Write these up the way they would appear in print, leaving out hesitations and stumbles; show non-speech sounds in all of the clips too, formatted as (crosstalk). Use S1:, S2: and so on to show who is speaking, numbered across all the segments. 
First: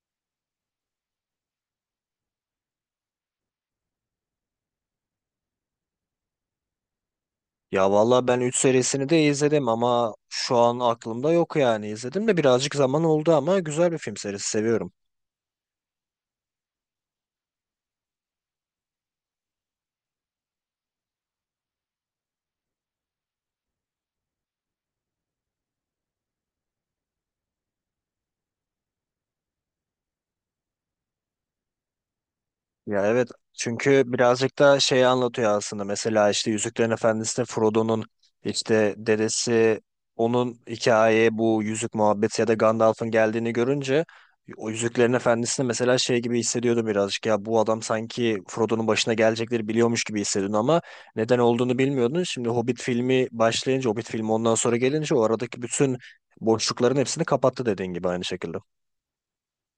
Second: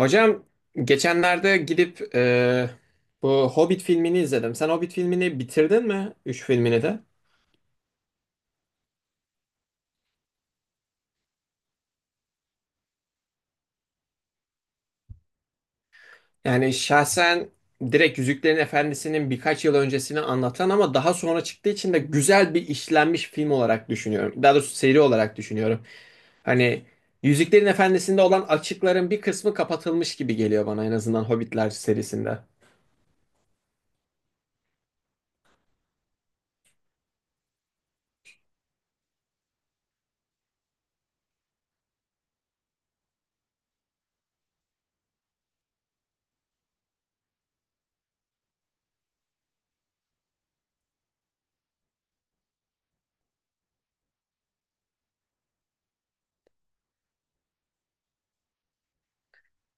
S1: Hocam geçenlerde gidip bu Hobbit filmini izledim. Sen Hobbit filmini bitirdin mi? Üç filmini de.
S2: Ya valla ben 3 serisini de izledim ama şu an aklımda yok yani. İzledim de birazcık zaman oldu ama güzel bir film serisi seviyorum.
S1: Yani şahsen direkt Yüzüklerin Efendisi'nin birkaç yıl öncesini anlatan ama daha sonra çıktığı için de güzel bir işlenmiş film olarak düşünüyorum. Daha doğrusu seri olarak düşünüyorum. Hani Yüzüklerin Efendisi'nde olan açıkların bir kısmı kapatılmış gibi geliyor bana, en azından Hobbitler serisinde.
S2: Ya evet, çünkü birazcık da şeyi anlatıyor aslında. Mesela işte Yüzüklerin Efendisi'nde Frodo'nun işte dedesi onun hikayeye, bu yüzük muhabbeti ya da Gandalf'ın geldiğini görünce, o Yüzüklerin Efendisi'nde mesela şey gibi hissediyordum birazcık. Ya bu adam sanki Frodo'nun başına gelecekleri biliyormuş gibi hissediyordun ama neden olduğunu bilmiyordun. Şimdi Hobbit filmi başlayınca, Hobbit filmi ondan sonra gelince o aradaki bütün boşlukların hepsini kapattı, dediğin gibi aynı şekilde.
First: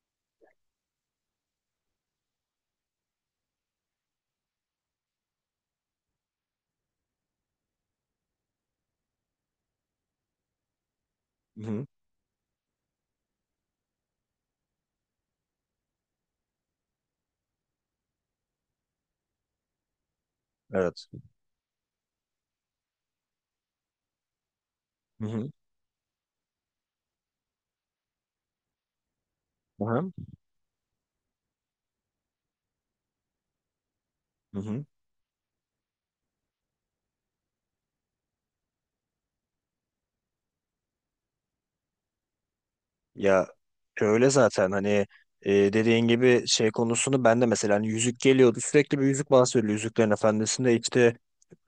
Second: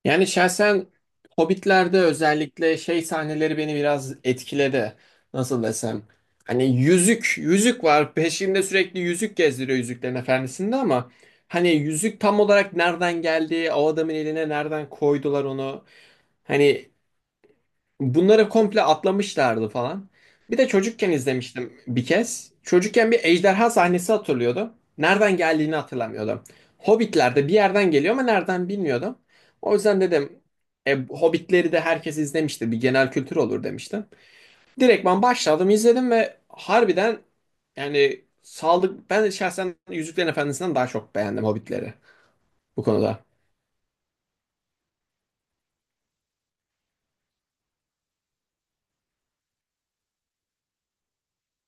S1: Yani şahsen Hobbit'lerde özellikle şey sahneleri beni biraz etkiledi. Nasıl desem? Hani yüzük, yüzük var. Peşinde sürekli yüzük gezdiriyor Yüzüklerin Efendisi'nde ama hani
S2: Hı-hı.
S1: yüzük tam olarak nereden geldi? O adamın eline nereden koydular onu? Hani bunları komple atlamışlardı falan. Bir de
S2: Evet.
S1: çocukken izlemiştim bir kez. Çocukken bir ejderha sahnesi hatırlıyordu. Nereden
S2: Hı-hı.
S1: geldiğini hatırlamıyordum. Hobbitler'de bir yerden geliyor ama nereden bilmiyordum. O yüzden
S2: Hı-hı.
S1: dedim Hobbitleri de herkes izlemiştir, bir genel kültür olur demiştim.
S2: Hı-hı.
S1: Direktman başladım izledim ve harbiden yani saldık. Ben şahsen Yüzüklerin Efendisi'nden daha çok beğendim Hobbitleri, bu konuda.
S2: Ya öyle zaten, hani dediğin gibi şey konusunu ben de mesela, hani yüzük geliyordu sürekli, bir yüzük bahsediliyor Yüzüklerin Efendisi'nde. İşte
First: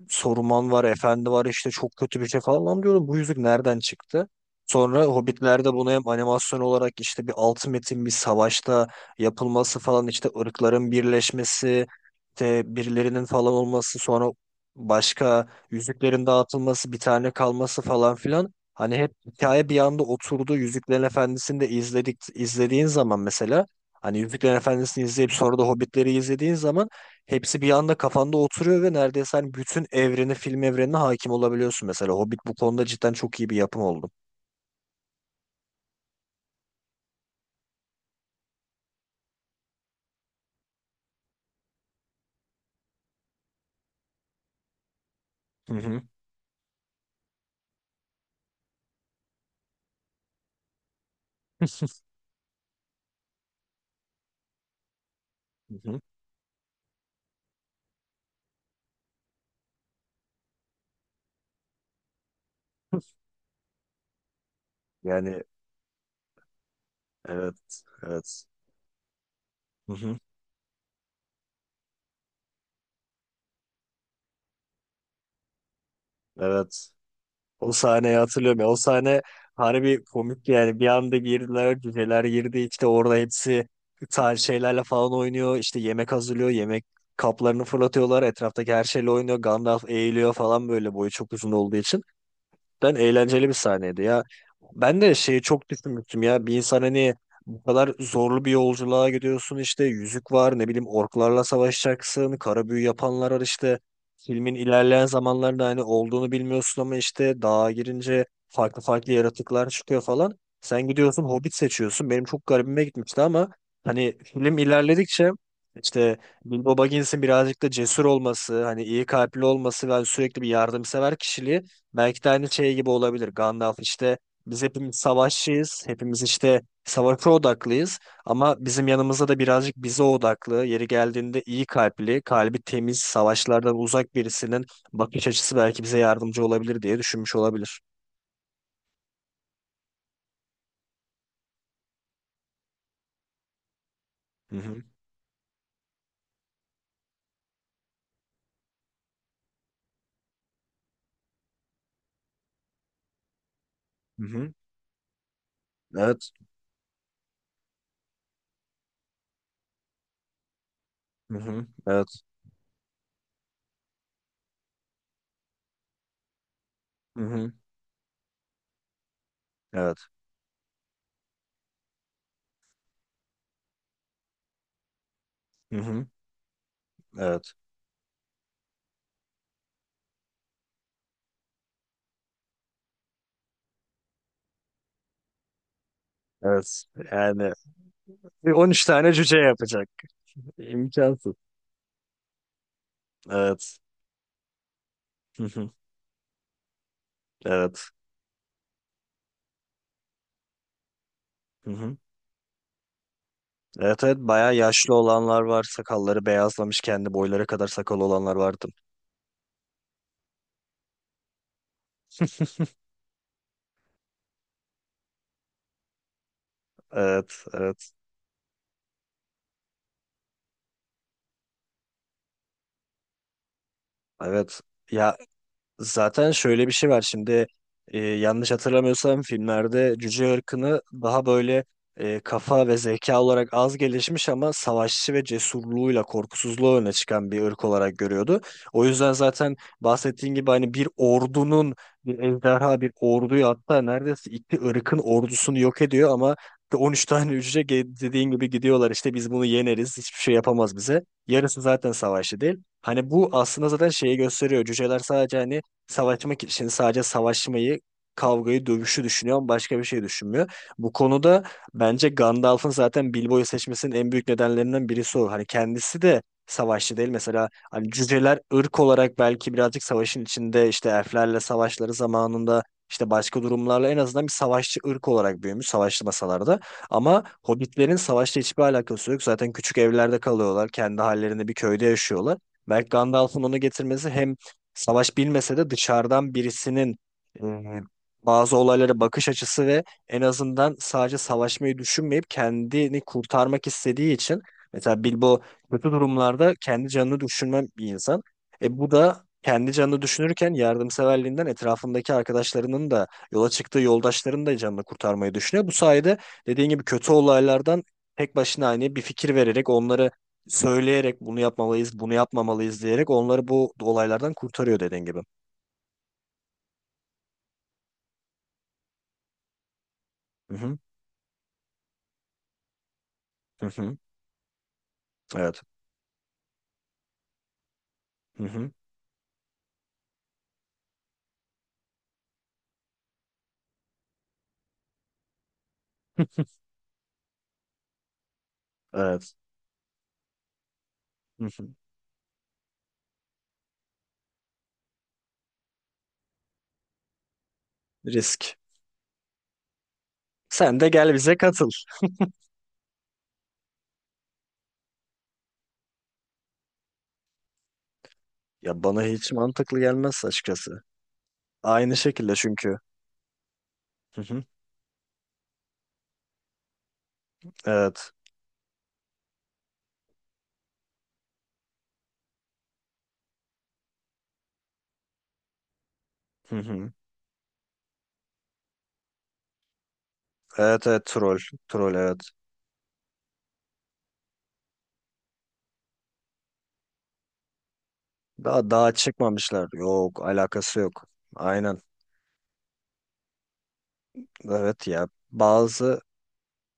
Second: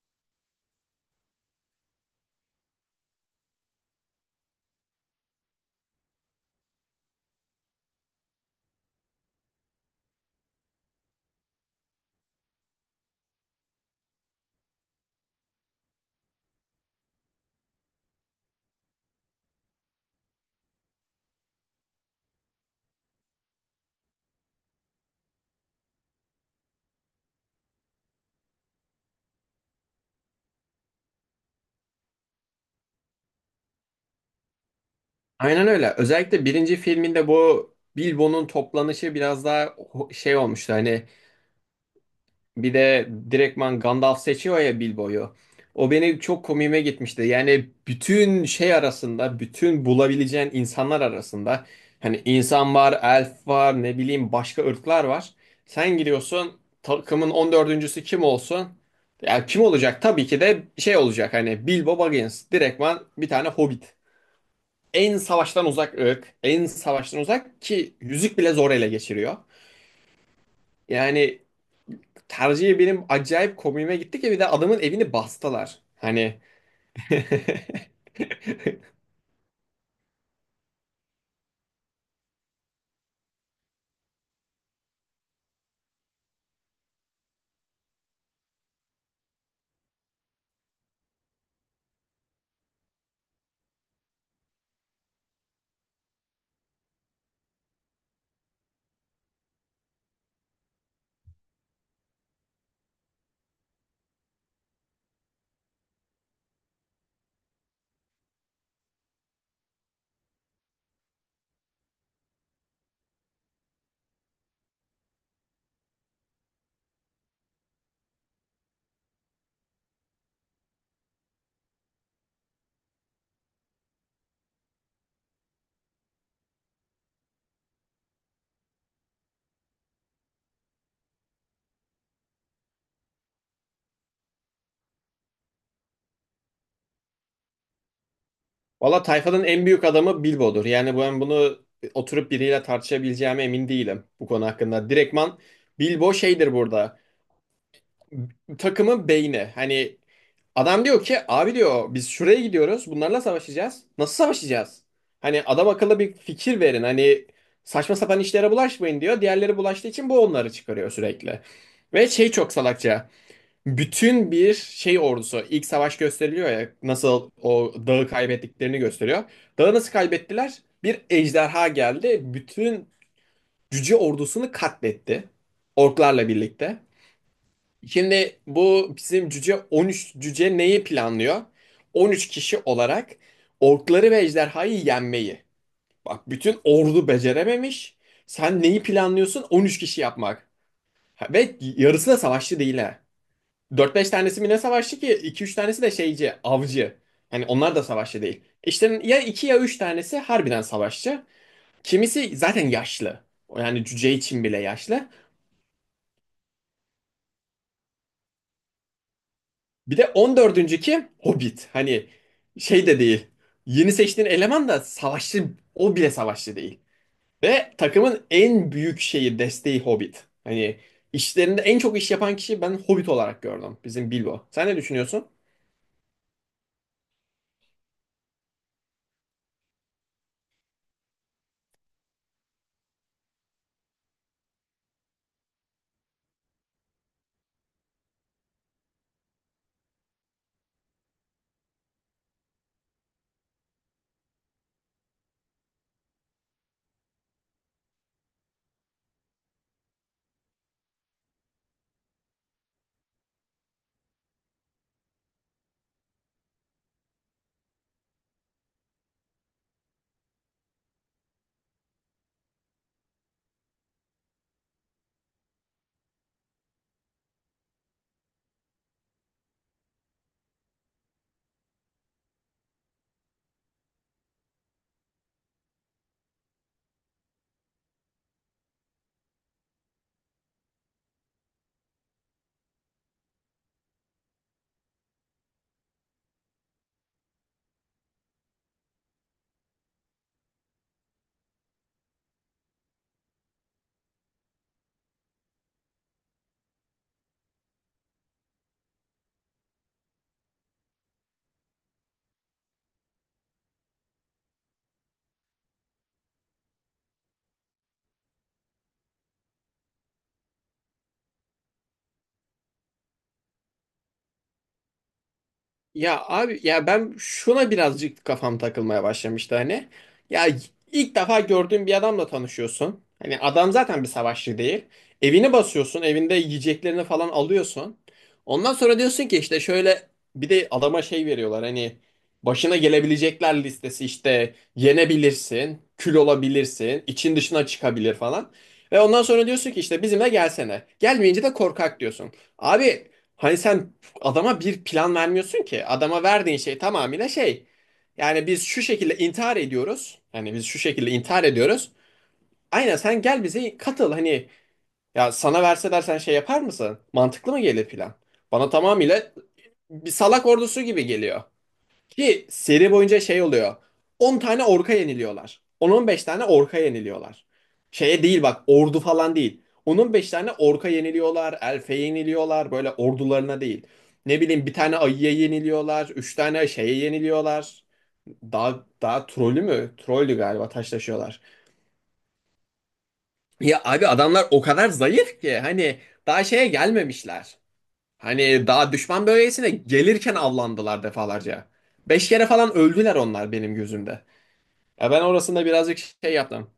S2: Saruman var, Efendi var, işte çok kötü bir şey falan, lan diyordum. Bu yüzük nereden çıktı? Sonra Hobbitler'de bunu hem animasyon olarak işte bir altı metin bir savaşta yapılması falan, işte ırkların birleşmesi, işte birilerinin falan olması, sonra başka yüzüklerin dağıtılması, bir tane kalması falan filan. Hani hep hikaye bir anda oturdu. Yüzüklerin Efendisi'ni de izledik. İzlediğin zaman mesela, hani Yüzüklerin Efendisi'ni izleyip sonra da Hobbitleri izlediğin zaman hepsi bir anda kafanda oturuyor ve neredeyse hani bütün evreni, film evrenine hakim olabiliyorsun mesela. Hobbit bu konuda cidden çok iyi bir yapım oldu.
S1: Aynen öyle. Özellikle birinci filminde bu Bilbo'nun toplanışı biraz daha şey olmuştu. Hani bir de direktman Gandalf seçiyor ya Bilbo'yu.
S2: Hı
S1: O
S2: hı.
S1: beni çok komiğime gitmişti. Yani bütün şey arasında, bütün bulabileceğin insanlar arasında
S2: (laughs)
S1: hani insan var, elf var, ne bileyim başka ırklar var.
S2: Hı
S1: Sen
S2: hı.
S1: giriyorsun takımın 14'üncüsü kim olsun? Ya kim olacak? Tabii ki de şey olacak, hani Bilbo Baggins. Direktman bir tane hobbit, en
S2: Yani
S1: savaştan uzak ırk, en savaştan uzak
S2: evet,
S1: ki yüzük
S2: evet.
S1: bile zor ele geçiriyor.
S2: Hı hı.
S1: Yani tercihi benim acayip komiğime gitti ki bir de adamın evini bastılar. Hani
S2: Evet. O sahneyi hatırlıyorum ya. O
S1: (laughs)
S2: sahne harbi komik yani. Bir anda girdiler, cüceler girdi. İşte orada hepsi tarz şeylerle falan oynuyor. İşte yemek hazırlıyor. Yemek kaplarını fırlatıyorlar. Etraftaki her şeyle oynuyor. Gandalf eğiliyor falan, böyle boyu çok uzun olduğu için. Cidden eğlenceli bir sahneydi ya. Ben de şeyi çok düşünmüştüm ya. Bir insan, hani bu kadar zorlu bir yolculuğa gidiyorsun, işte yüzük var, ne bileyim orklarla savaşacaksın. Kara büyü yapanlar var işte. Filmin ilerleyen zamanlarında hani olduğunu bilmiyorsun ama işte dağa girince farklı farklı yaratıklar çıkıyor falan. Sen gidiyorsun Hobbit seçiyorsun. Benim çok garibime gitmişti ama hani film ilerledikçe işte Bilbo Baggins'in birazcık da cesur olması, hani iyi kalpli olması ve hani sürekli bir yardımsever kişiliği, belki de aynı şey gibi olabilir. Gandalf işte, biz hepimiz savaşçıyız. Hepimiz işte savaşa odaklıyız. Ama bizim yanımızda da birazcık bize odaklı, yeri geldiğinde iyi kalpli, kalbi temiz, savaşlardan uzak birisinin bakış açısı belki bize yardımcı olabilir diye düşünmüş olabilir.
S1: valla tayfanın en büyük adamı Bilbo'dur. Yani ben bunu oturup biriyle tartışabileceğime emin değilim bu konu
S2: Hı hı.
S1: hakkında. Direktman Bilbo şeydir burada. Takımın beyni. Hani adam diyor ki abi diyor biz şuraya gidiyoruz bunlarla savaşacağız. Nasıl
S2: Hı hı.
S1: savaşacağız? Hani adam akıllı bir
S2: Evet.
S1: fikir verin, hani saçma sapan işlere bulaşmayın diyor. Diğerleri bulaştığı için bu onları çıkarıyor
S2: Hı
S1: sürekli.
S2: hı.
S1: Ve
S2: Evet.
S1: şey çok salakça. Bütün bir şey ordusu, ilk savaş gösteriliyor ya,
S2: Hı
S1: nasıl
S2: hı.
S1: o dağı kaybettiklerini gösteriyor. Dağı nasıl
S2: Evet.
S1: kaybettiler? Bir ejderha geldi, bütün cüce ordusunu katletti.
S2: Hı hı.
S1: Orklarla birlikte.
S2: Evet.
S1: Şimdi bu bizim cüce 13 cüce neyi planlıyor? 13 kişi olarak orkları ve ejderhayı yenmeyi. Bak, bütün
S2: Evet.
S1: ordu
S2: Yani
S1: becerememiş.
S2: bir
S1: Sen neyi
S2: 13 tane cüce
S1: planlıyorsun? 13
S2: yapacak.
S1: kişi yapmak. Ha,
S2: İmkansız.
S1: ve yarısı da savaşçı değil ha.
S2: Evet.
S1: 4-5 tanesi mi ne savaşçı ki?
S2: Hı
S1: 2-3
S2: hı.
S1: tanesi de şeyci, avcı. Hani onlar da
S2: Evet.
S1: savaşçı değil. İşte ya 2 ya 3 tanesi harbiden savaşçı.
S2: Hı hı.
S1: Kimisi zaten yaşlı. Yani
S2: Evet
S1: cüce
S2: evet,
S1: için
S2: bayağı
S1: bile
S2: yaşlı
S1: yaşlı.
S2: olanlar var. Sakalları beyazlamış, kendi boyları kadar sakal olanlar vardı.
S1: Bir de 14'üncü kim? Hobbit. Hani şey de değil. Yeni seçtiğin eleman da savaşçı, o bile savaşçı değil.
S2: Evet,
S1: Ve
S2: evet,
S1: takımın en büyük şeyi, desteği Hobbit. Hani işlerinde en çok iş yapan kişi ben Hobbit olarak gördüm. Bizim Bilbo.
S2: evet.
S1: Sen ne
S2: Ya
S1: düşünüyorsun?
S2: zaten şöyle bir şey var şimdi, yanlış hatırlamıyorsam filmlerde cüce ırkını daha böyle, kafa ve zeka olarak az gelişmiş ama savaşçı ve cesurluğuyla, korkusuzluğu öne çıkan bir ırk olarak görüyordu. O yüzden zaten bahsettiğin gibi, hani bir ordunun, bir ejderha bir orduyu, hatta neredeyse iki ırkın ordusunu yok ediyor ama 13 tane cüce dediğin gibi gidiyorlar işte, biz bunu yeneriz, hiçbir şey yapamaz bize. Yarısı zaten savaşçı değil. Hani bu aslında zaten şeyi gösteriyor. Cüceler sadece, hani savaşmak için sadece savaşmayı, kavgayı, dövüşü düşünüyor ama başka bir şey düşünmüyor. Bu konuda bence Gandalf'ın zaten Bilbo'yu seçmesinin en büyük nedenlerinden birisi o. Hani kendisi de savaşçı değil. Mesela hani cüceler ırk olarak belki birazcık savaşın içinde, işte elflerle savaşları zamanında, işte başka durumlarla, en azından bir savaşçı ırk olarak büyümüş savaşlı masalarda. Ama hobbitlerin savaşla hiçbir alakası yok. Zaten küçük evlerde kalıyorlar. Kendi hallerinde bir köyde yaşıyorlar. Belki Gandalf'ın onu getirmesi, hem savaş bilmese de dışarıdan birisinin e, bazı olaylara bakış açısı ve en azından sadece savaşmayı düşünmeyip kendini kurtarmak istediği için, mesela Bilbo kötü durumlarda kendi canını düşünmem bir insan. Bu da kendi canını düşünürken, yardımseverliğinden etrafındaki arkadaşlarının da, yola çıktığı yoldaşlarının da canını kurtarmayı düşünüyor. Bu sayede dediğin gibi kötü olaylardan tek başına, hani bir fikir vererek, onları söyleyerek bunu yapmalıyız, bunu yapmamalıyız diyerek onları bu olaylardan kurtarıyor, dediğin gibi.
S1: Ya abi ya, ben şuna birazcık kafam takılmaya başlamıştı hani. Ya,
S2: Hı hı,
S1: ilk defa gördüğün bir adamla tanışıyorsun. Hani
S2: hı
S1: adam
S2: hı,
S1: zaten bir savaşçı değil. Evini
S2: evet.
S1: basıyorsun, evinde yiyeceklerini falan alıyorsun.
S2: Hı hı,
S1: Ondan sonra diyorsun ki işte şöyle, bir de adama şey veriyorlar hani, başına gelebilecekler listesi: işte yenebilirsin, kül
S2: (laughs)
S1: olabilirsin, için dışına çıkabilir falan. Ve ondan
S2: evet.
S1: sonra diyorsun ki işte bizimle gelsene. Gelmeyince
S2: Hı
S1: de
S2: hı.
S1: korkak diyorsun. Abi hani sen adama bir plan vermiyorsun ki. Adama verdiğin şey tamamıyla şey. Yani
S2: Risk.
S1: biz şu şekilde intihar ediyoruz. Yani biz şu
S2: Sen de
S1: şekilde
S2: gel bize
S1: intihar
S2: katıl.
S1: ediyoruz. Aynen sen gel bize katıl hani, ya sana verseler sen şey yapar mısın? Mantıklı mı gelir plan? Bana
S2: Ya bana hiç
S1: tamamıyla
S2: mantıklı
S1: bir
S2: gelmez
S1: salak
S2: açıkçası.
S1: ordusu gibi geliyor.
S2: Aynı şekilde
S1: Ki
S2: çünkü.
S1: seri boyunca şey oluyor.
S2: Hı
S1: 10
S2: hı,
S1: tane orka yeniliyorlar. 10-15 tane orka yeniliyorlar.
S2: evet.
S1: Şeye değil bak, ordu falan değil. 10-15 tane orka yeniliyorlar. Elfe yeniliyorlar. Böyle ordularına değil. Ne bileyim bir tane ayıya yeniliyorlar. Üç
S2: Hı
S1: tane
S2: hı.
S1: şeye yeniliyorlar. Daha trollü mü? Trollü galiba,
S2: Evet evet, troll.
S1: taşlaşıyorlar.
S2: Troll, evet.
S1: Ya abi adamlar o kadar zayıf ki hani daha şeye gelmemişler. Hani
S2: Daha daha
S1: daha düşman
S2: çıkmamışlar.
S1: bölgesine
S2: Yok,
S1: gelirken
S2: alakası
S1: avlandılar
S2: yok.
S1: defalarca.
S2: Aynen.
S1: 5 kere falan öldüler onlar benim gözümde.
S2: Evet ya.
S1: Ya ben orasında birazcık
S2: Bazı...
S1: şey yaptım.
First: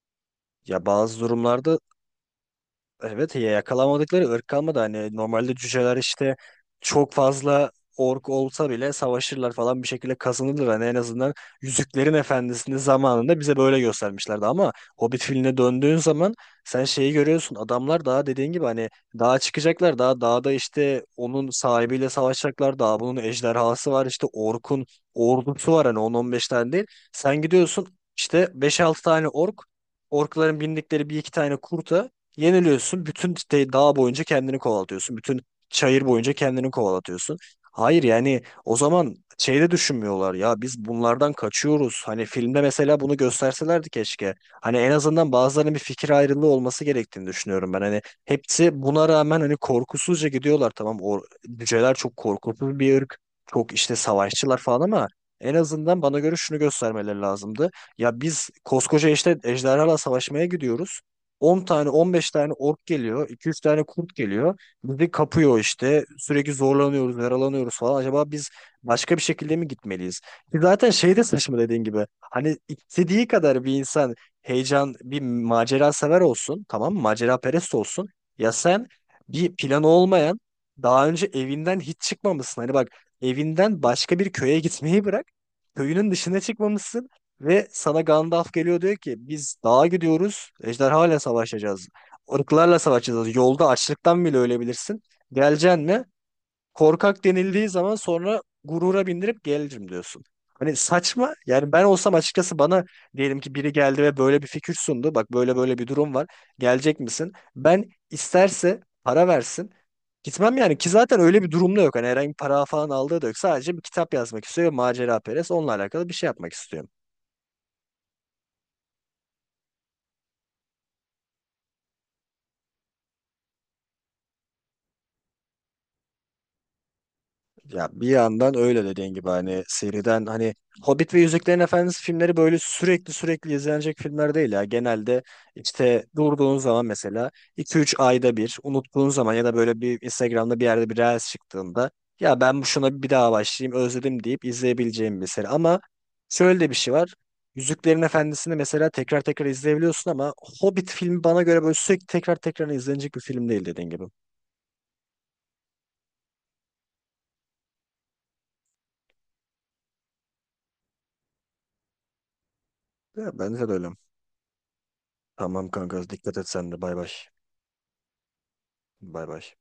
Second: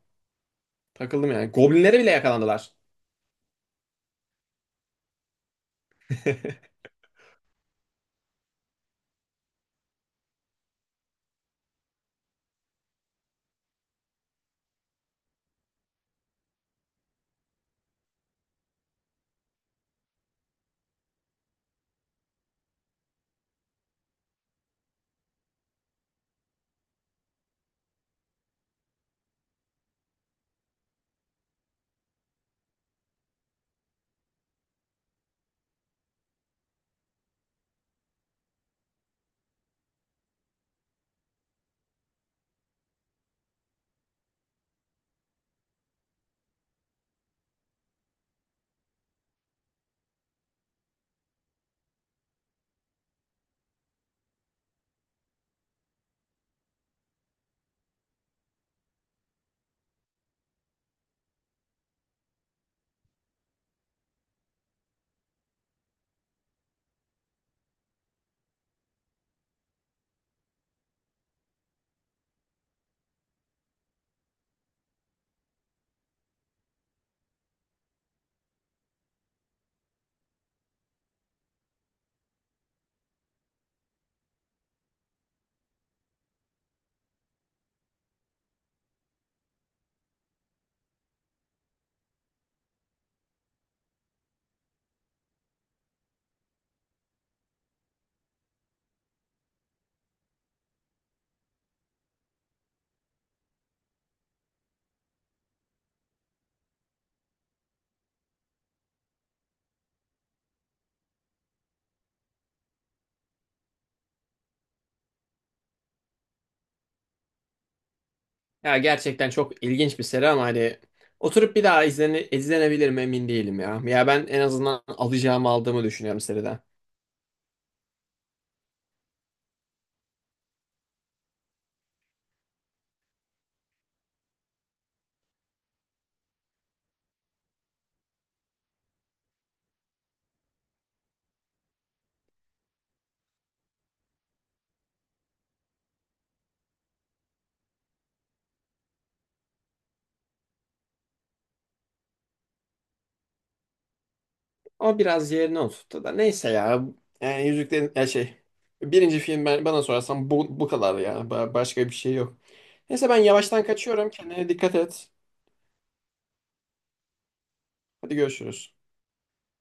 S2: Ya, bazı
S1: Takıldım yani.
S2: durumlarda...
S1: Goblinlere bile yakalandılar.
S2: Evet ya, yakalamadıkları ırk kalmadı. Hani normalde cüceler işte
S1: (laughs)
S2: çok fazla ork olsa bile savaşırlar falan, bir şekilde kazanırlar. Hani en azından Yüzüklerin Efendisi'ni zamanında bize böyle göstermişlerdi. Ama Hobbit filmine döndüğün zaman sen şeyi görüyorsun. Adamlar daha dediğin gibi hani dağa çıkacaklar. Daha dağda işte onun sahibiyle savaşacaklar. Daha bunun ejderhası var, işte orkun ordusu var. Hani 10-15 tane değil. Sen gidiyorsun işte beş altı tane ork, orkların bindikleri bir iki tane kurta yeniliyorsun. Bütün dağ boyunca kendini kovalatıyorsun. Bütün çayır boyunca kendini kovalatıyorsun. Hayır, yani o zaman şeyde düşünmüyorlar ya, biz bunlardan kaçıyoruz. Hani filmde mesela bunu gösterselerdi keşke. Hani en azından bazılarının bir fikir ayrılığı olması gerektiğini düşünüyorum ben. Hani hepsi buna rağmen hani korkusuzca gidiyorlar, tamam. O cüceler çok korkutucu bir ırk. Çok işte savaşçılar falan ama en azından bana göre şunu göstermeleri lazımdı. Ya biz koskoca işte ejderhalarla savaşmaya gidiyoruz. 10 tane 15 tane ork geliyor. İki üç tane kurt geliyor. Bizi kapıyor işte. Sürekli zorlanıyoruz, yaralanıyoruz falan. Acaba biz başka bir şekilde mi gitmeliyiz? Ki zaten şey de saçma dediğin gibi. Hani istediği kadar bir insan heyecan, bir macera sever olsun. Tamam mı? Macera perest olsun. Ya sen bir planı olmayan, daha önce evinden hiç çıkmamışsın. Hani bak, evinden başka bir köye gitmeyi bırak, köyünün dışına çıkmamışsın. Ve sana Gandalf geliyor, diyor ki biz dağa gidiyoruz. Ejderhalarla savaşacağız. Irklarla savaşacağız. Yolda açlıktan bile ölebilirsin. Geleceksin mi? Korkak denildiği zaman sonra gurura bindirip gelirim diyorsun. Hani saçma. Yani ben olsam açıkçası, bana diyelim ki biri geldi ve böyle bir fikir sundu. Bak böyle böyle bir durum var. Gelecek misin? Ben isterse para versin, gitmem yani. Ki zaten öyle bir durumda yok. Hani herhangi bir para falan aldığı da yok. Sadece bir kitap yazmak istiyor ve macera perest. Onunla alakalı bir şey yapmak istiyor.
S1: Ya gerçekten çok ilginç bir seri ama hani oturup bir daha izlenebilir mi emin değilim ya. Ya ben en azından alacağımı aldığımı düşünüyorum seriden.
S2: Ya bir yandan öyle dediğin gibi, hani seriden, hani Hobbit ve Yüzüklerin Efendisi filmleri böyle sürekli sürekli izlenecek filmler değil ya. Genelde işte durduğun zaman mesela, iki üç ayda bir unuttuğun zaman ya da böyle bir Instagram'da bir yerde bir reels çıktığında, ya ben bu şuna bir daha başlayayım özledim deyip izleyebileceğim bir seri. Ama şöyle de bir şey var. Yüzüklerin Efendisi'ni mesela tekrar tekrar izleyebiliyorsun ama Hobbit filmi bana göre böyle sürekli tekrar tekrar izlenecek bir film değil, dediğin gibi.
S1: Ama biraz yerine oturttu da, neyse ya. Yani Yüzüklerin ya şey. Birinci film ben, bana sorarsan, bu kadar ya. Başka bir şey yok. Neyse ben
S2: Ya
S1: yavaştan
S2: bence de öyle.
S1: kaçıyorum. Kendine dikkat et.
S2: Tamam kanka, dikkat et sen de, bay bay.
S1: Hadi görüşürüz.
S2: Bay bay.